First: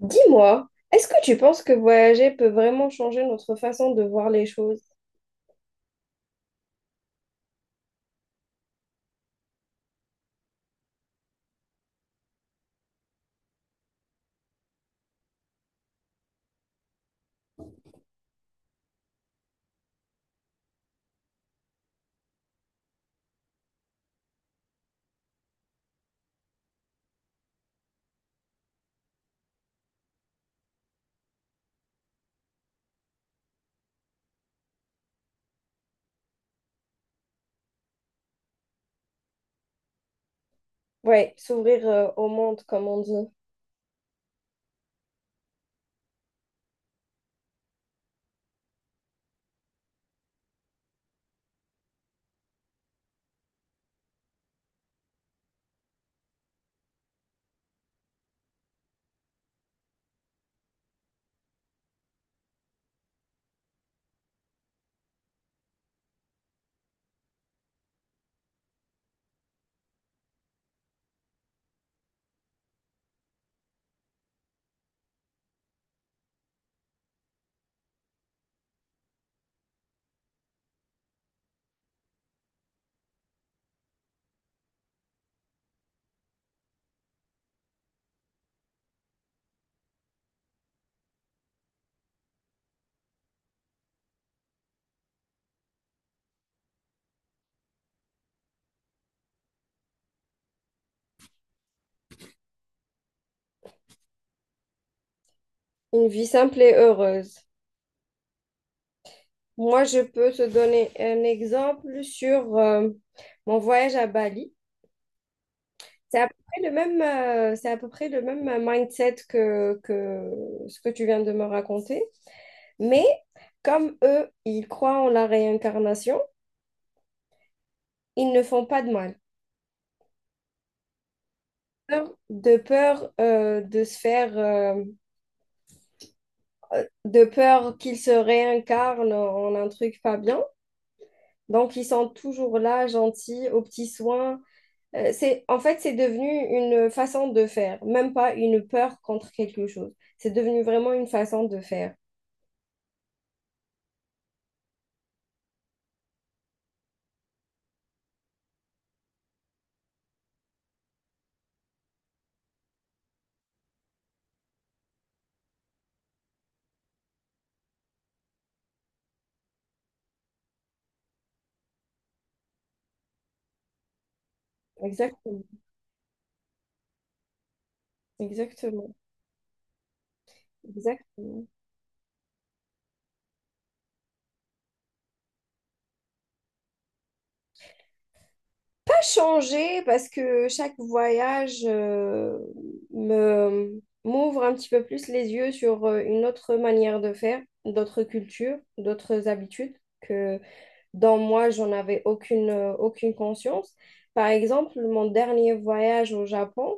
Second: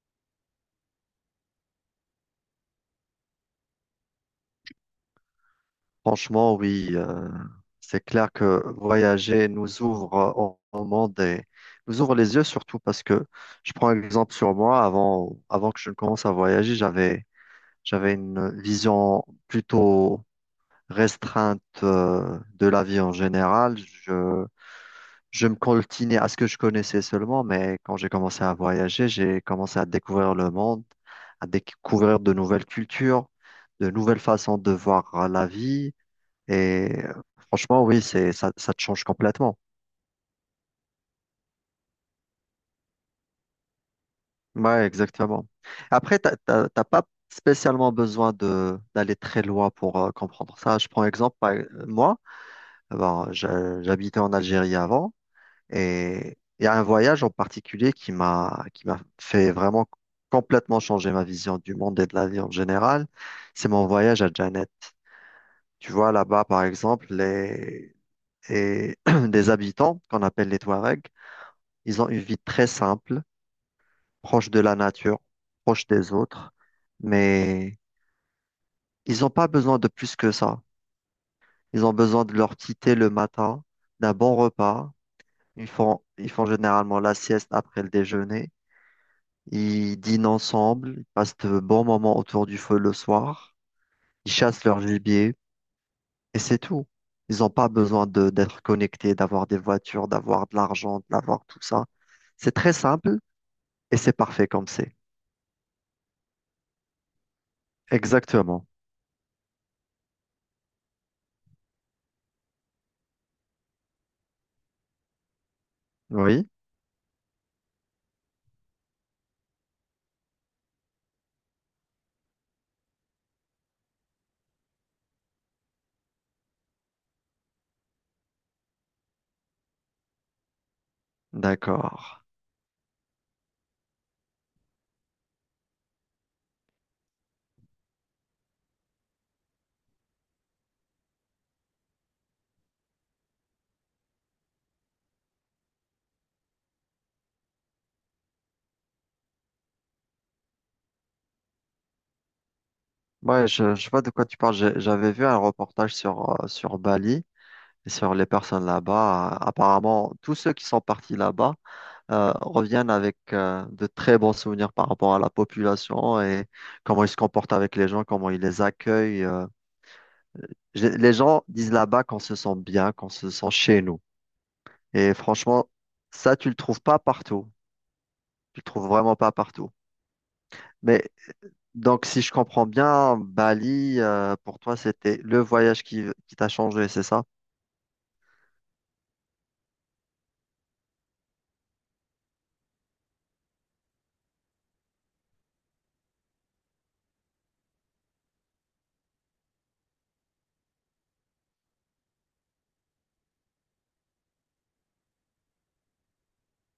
Dis-moi, est-ce que tu penses que voyager peut vraiment changer notre façon de voir les choses? Franchement, oui, c'est clair que voyager nous ouvre au monde et nous ouvre les yeux surtout parce que je prends un exemple sur moi. Avant que je ne commence à voyager, j'avais une vision plutôt restreinte de la vie en général. Je me coltinais à ce que je connaissais seulement, mais quand j'ai commencé à voyager, j'ai commencé à découvrir le monde, à découvrir de nouvelles cultures, de nouvelles façons de voir la vie. Et euh, Franchement, oui, c'est ça, ça te change complètement. Ouais, s'ouvrir au monde, comme on dit. Ouais, exactement. Après, t'as pas spécialement besoin de d'aller très loin pour comprendre ça. Je prends exemple, moi, bon, j'habitais en Algérie avant et il y a un voyage en particulier qui m'a fait vraiment complètement changer ma vision du monde et de la vie en général. C'est mon voyage à Janet. Tu vois, là-bas, par exemple, et des habitants qu'on appelle les Touaregs, ils ont une vie très simple, proche de la nature, proche des autres, mais ils n'ont pas besoin de plus que ça. Ils ont besoin de leur petit thé le matin, d'un bon repas. Ils font généralement la sieste après le déjeuner. Ils dînent ensemble, ils passent de bons moments autour du feu le soir. Ils chassent leur gibier et c'est tout. Ils n'ont pas besoin d'être connectés, d'avoir des voitures, d'avoir de l'argent, d'avoir tout ça. C'est très simple et c'est parfait comme c'est. Une vie simple et heureuse. Exactement. Moi, je peux te donner un exemple sur mon voyage à Bali. C'est à peu Oui, près le même, c'est à peu près le même mindset que ce que tu viens de me raconter. Mais comme eux, ils croient en la réincarnation, ils ne font pas de mal. d'accord. De peur de se faire, de peur qu'ils se réincarnent en un truc pas bien. Donc, ils sont toujours là, gentils, aux petits soins. C'est, en fait, c'est devenu une façon de faire, même pas une peur contre quelque chose. C'est devenu vraiment une façon de faire. Ouais, je vois de quoi tu parles. J'avais vu un reportage sur, sur Bali et sur les personnes là-bas. Apparemment, tous ceux qui sont partis là-bas reviennent avec de très bons souvenirs par rapport à la population et comment ils se comportent avec les gens, comment ils les accueillent. J'ai- Les gens disent là-bas qu'on se sent bien, qu'on se sent chez nous. Et Exactement. franchement, ça, tu le trouves pas partout. Tu le trouves Exactement. vraiment pas partout. Mais Exactement. donc, si je comprends bien, Bali, pour toi, c'était le voyage qui t'a changé, c'est ça? Changer parce que chaque voyage me m'ouvre un petit peu plus les yeux sur une autre manière de faire, d'autres cultures, d'autres habitudes que dans moi, j'en avais aucune, aucune conscience. Par exemple, mon dernier voyage au Japon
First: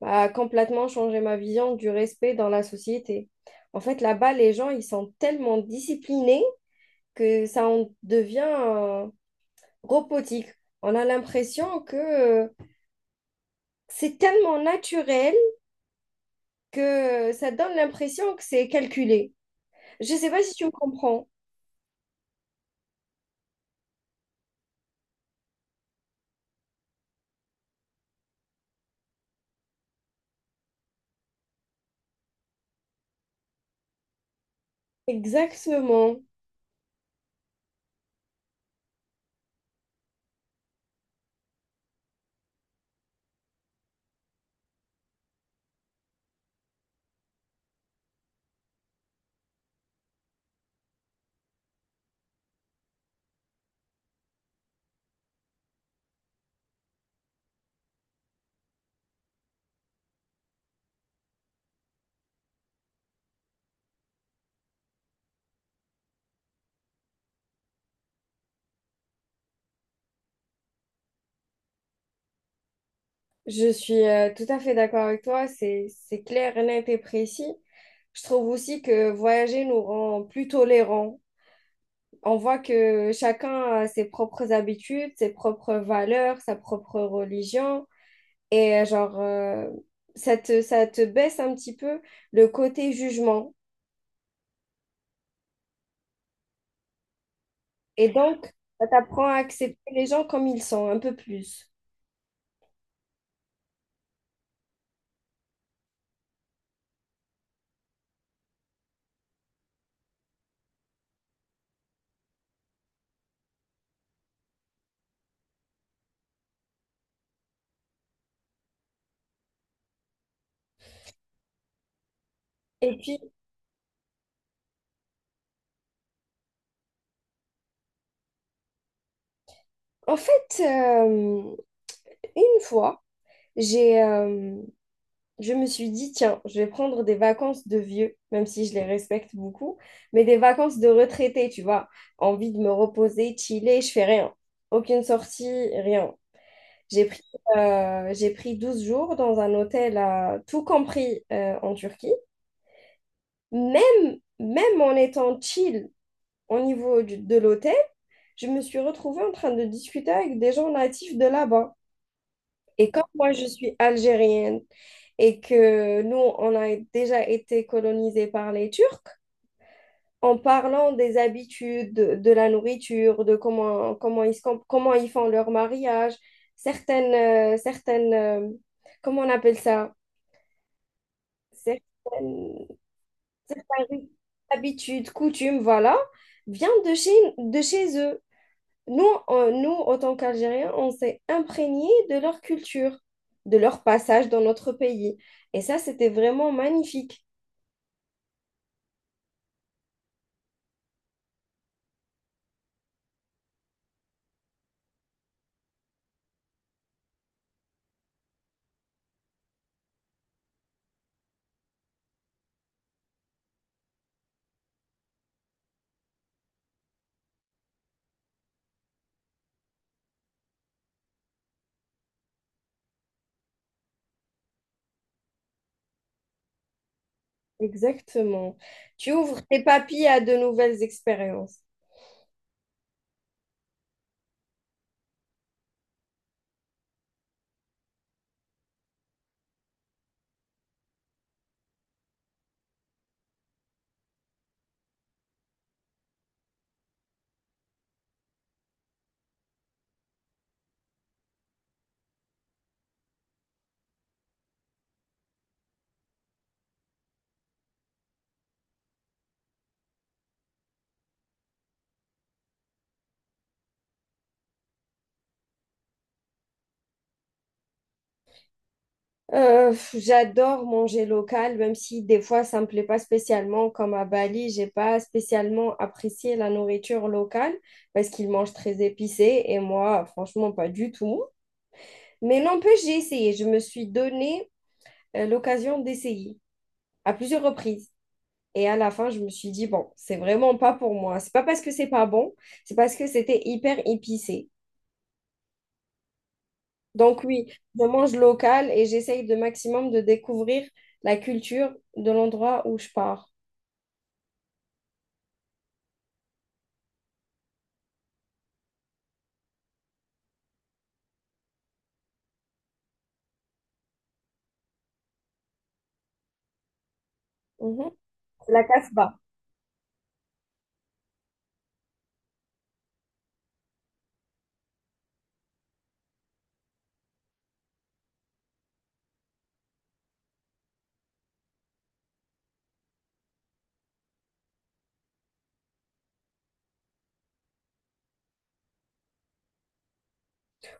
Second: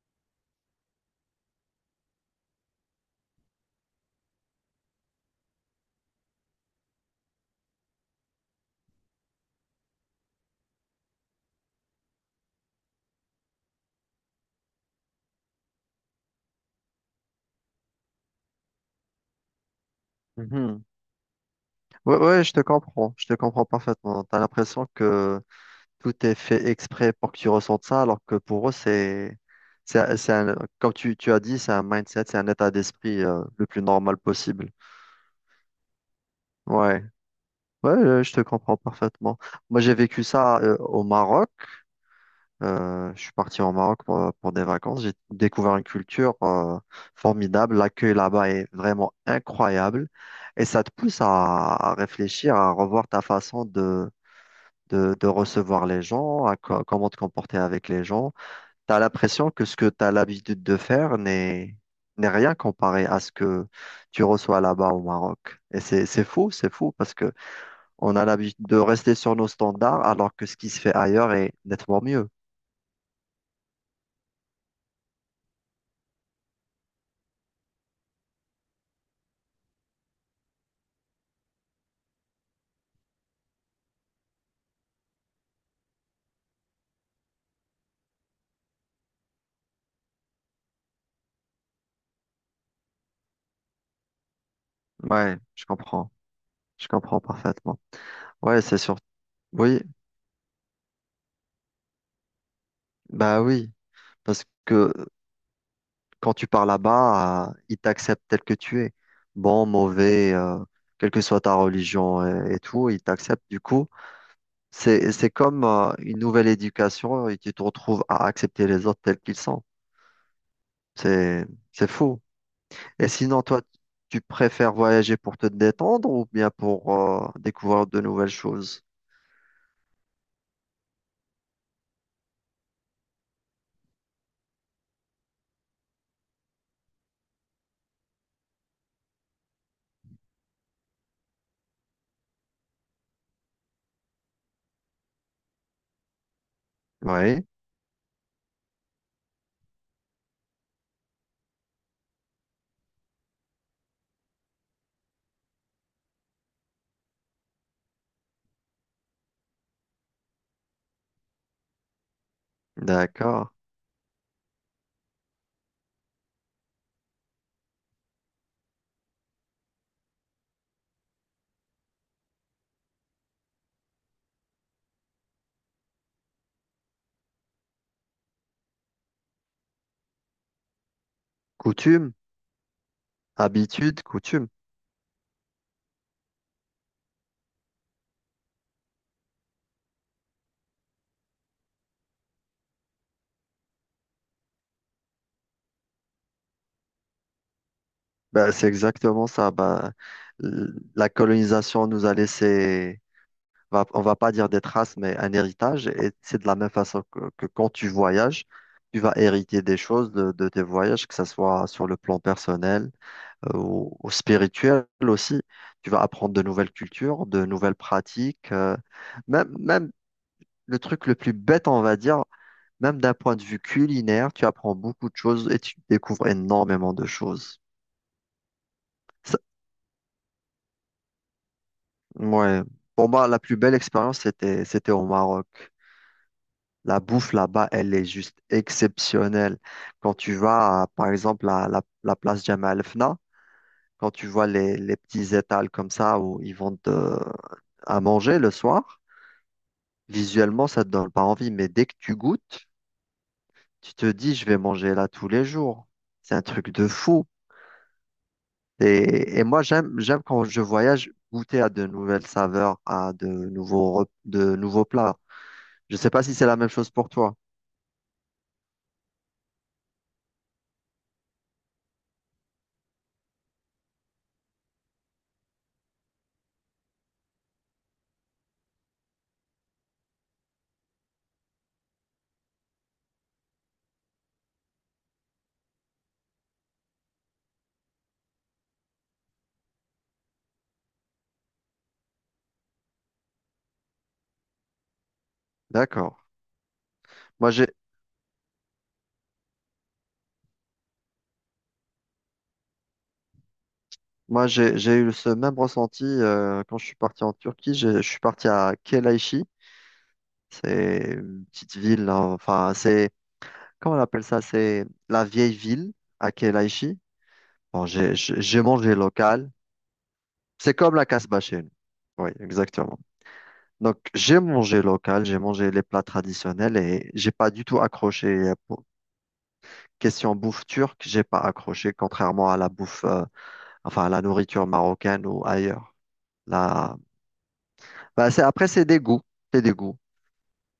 a complètement changé ma vision du respect dans la société. En fait, là-bas, les gens, ils sont tellement disciplinés que ça en devient robotique. On a l'impression que c'est tellement naturel que ça donne l'impression que c'est calculé. Je ne sais pas si tu me Mhm. comprends. Ouais, ouais, je te comprends parfaitement. T'as l'impression que tout est fait exprès pour que tu ressentes ça, alors que pour eux, c'est un- comme tu as dit, c'est un mindset, c'est un état d'esprit le plus normal possible. Exactement. Ouais, ouais, je te comprends parfaitement. Moi, j'ai vécu ça au Maroc. Je suis parti au Maroc pour des vacances. J'ai découvert une culture formidable. L'accueil là-bas est vraiment incroyable, et ça te pousse à réfléchir, à revoir ta façon de recevoir les gens, à co- comment te comporter avec les gens. Tu as l'impression que ce que tu as l'habitude de faire n'est rien comparé à ce que tu reçois là-bas au Maroc. Et c'est fou parce que on a l'habitude de rester sur nos standards alors que ce qui se fait ailleurs est nettement mieux. Je suis tout à fait d'accord avec toi. C'est clair, net et précis. Je trouve aussi que voyager nous rend plus tolérants. On voit que chacun a ses propres habitudes, ses propres valeurs, sa propre religion. Et genre, ça te baisse un petit peu le côté jugement. Ouais, je comprends. Je comprends parfaitement. Et donc, Ouais, c'est ça sûr. t'apprend à Oui, accepter les gens comme ils sont, un peu plus. bah oui. Parce que quand tu pars là-bas, ils t'acceptent tel que tu es. Bon, mauvais, quelle que soit ta religion et tout, ils t'acceptent. Du coup, c'est comme une nouvelle éducation et tu te retrouves à accepter les autres tels qu'ils sont. C'est, c'est fou. Et Et puis, sinon, toi, tu préfères voyager pour te détendre ou bien pour découvrir de nouvelles choses? en fait, une fois, j'ai je me suis dit, tiens, je vais prendre des vacances de vieux, même si je les respecte beaucoup, mais des vacances de retraité, tu vois. Envie de me reposer, chiller, je fais rien. Aucune sortie, rien. J'ai pris, Oui, j'ai pris 12 jours dans un hôtel, à, tout compris en Turquie. Même en étant chill au niveau de l'hôtel, je me suis retrouvée en train de discuter avec des gens natifs de là-bas. Et comme moi, je d'accord. suis algérienne, et que nous, on a déjà été colonisés par les Turcs, en parlant des habitudes, de la nourriture, de ils, comment ils font leur mariage, certaines, certaines comment on appelle ça? Coutume, Certaines habitude, coutume. habitudes, coutumes, voilà, viennent de chez eux. Nous, en tant qu'Algériens, on s'est imprégnés de leur culture, de leur passage dans notre pays. Et ça, c'était vraiment magnifique. Ben, c'est exactement ça. Ben, l- la colonisation nous a laissé va- on va pas dire des traces, mais un héritage. Et c'est de la même façon que quand tu voyages, tu vas hériter des choses de tes voyages, que ce soit sur le plan personnel, ou spirituel aussi. Tu vas apprendre de nouvelles cultures, de nouvelles pratiques. Même le truc le plus bête, on va dire, même d'un point de vue culinaire, tu apprends beaucoup de choses et tu découvres énormément de choses. Exactement. Tu ouvres Ça- tes papilles à de nouvelles expériences. ouais. Pour moi, la plus belle expérience, c'était au Maroc. La bouffe là-bas, elle est juste exceptionnelle. Quand tu vas, à, par exemple, à la place Jamal el Fna, quand tu vois les petits étals comme ça où ils vendent à manger le soir, visuellement, ça te donne pas envie. Mais dès que tu goûtes, tu te dis, je vais manger là tous les jours. C'est un truc de fou. Et moi, j'aime quand je voyage goûter à de nouvelles saveurs, à de nouveaux, rep- de nouveaux plats. Je sais pas si c'est la même chose pour toi. J'adore manger local, même si des fois ça me plaît pas spécialement. Comme à Bali, j'ai pas spécialement apprécié la nourriture locale parce qu'ils mangent très épicé et moi, franchement, pas du tout. Mais n'empêche, j'ai essayé. Je me suis donné l'occasion d'essayer à plusieurs reprises. Et à la fin, je me suis dit, bon, c'est vraiment pas pour moi. C'est pas parce que c'est pas bon, c'est parce que c'était hyper épicé. D'accord. Donc oui, Moi, j'ai, je mange local et j'essaye de maximum de découvrir la culture de l'endroit où je pars. moi, j'ai eu ce même ressenti quand je suis parti en Turquie. Je suis parti à Kelaychi. C'est une petite ville, hein, enfin, c'est, comment on appelle ça? C'est la vieille ville à Kelaychi. Bon, Mhm. J'ai La mangé Casbah. local. C'est comme la Casbah chez nous. Oui, exactement. Donc, j'ai mangé local, j'ai mangé les plats traditionnels et j'ai pas du tout accroché. Question bouffe turque, j'ai pas accroché, contrairement à la bouffe, enfin, à la nourriture marocaine ou ailleurs. Là, bah, après, c'est des goûts. C'est des goûts.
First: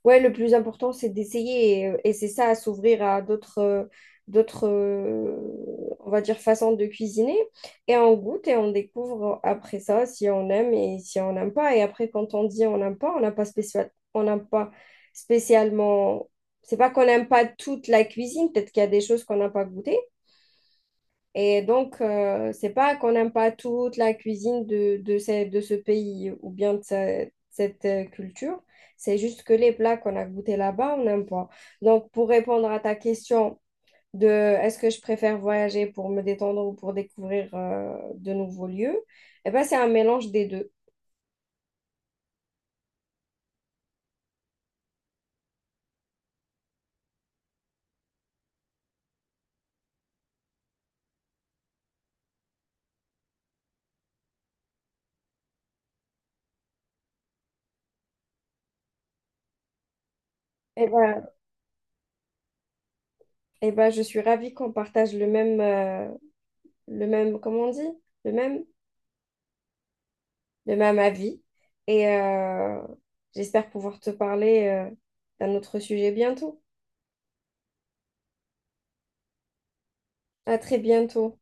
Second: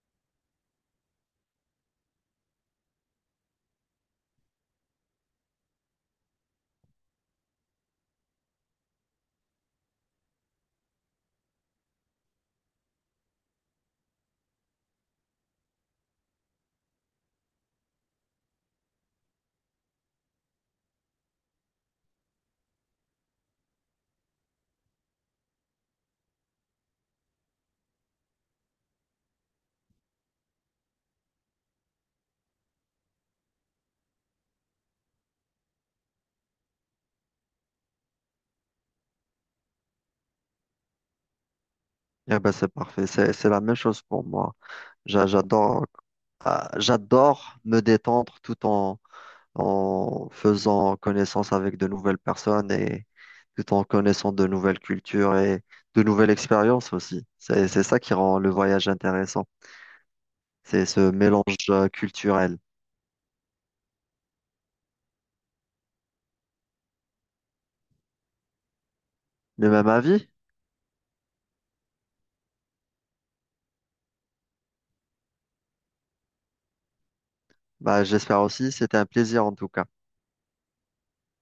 Ouais, le plus important, c'est d'essayer et, et c'est ça, à s'ouvrir à d'autres, d'autres, euh, on va dire, façons de cuisiner. Et on goûte et on découvre après ça si on aime et si on n'aime pas. Et après, quand on dit on n'aime pas, on n'a pas spécialement. C'est pas qu'on n'aime pas toute la cuisine, peut-être qu'il y a des choses qu'on n'a pas goûtées, et donc, c'est pas qu'on n'aime pas toute la cuisine de ce pays ou bien de cette culture. C'est juste que les plats qu'on a goûtés là-bas, on n'aime pas. Donc, pour répondre à ta question de est-ce que je préfère voyager pour me détendre ou pour découvrir de nouveaux lieux, eh ben, c'est un mélange des deux. Et ben, c'est parfait. C'est la même chose pour moi. J'adore, j'adore me détendre en faisant connaissance avec de nouvelles personnes et tout en connaissant de nouvelles cultures et de nouvelles expériences aussi. C'est ça qui rend le voyage intéressant. C'est Eh ce ben, mélange culturel. eh ben, je suis ravie qu'on partage le même, comment on dit? Le même. Le même avis? Le même avis. Et j'espère pouvoir te parler d'un autre sujet bientôt. Bah, j'espère aussi. C'était un plaisir en tout cas. À très bientôt.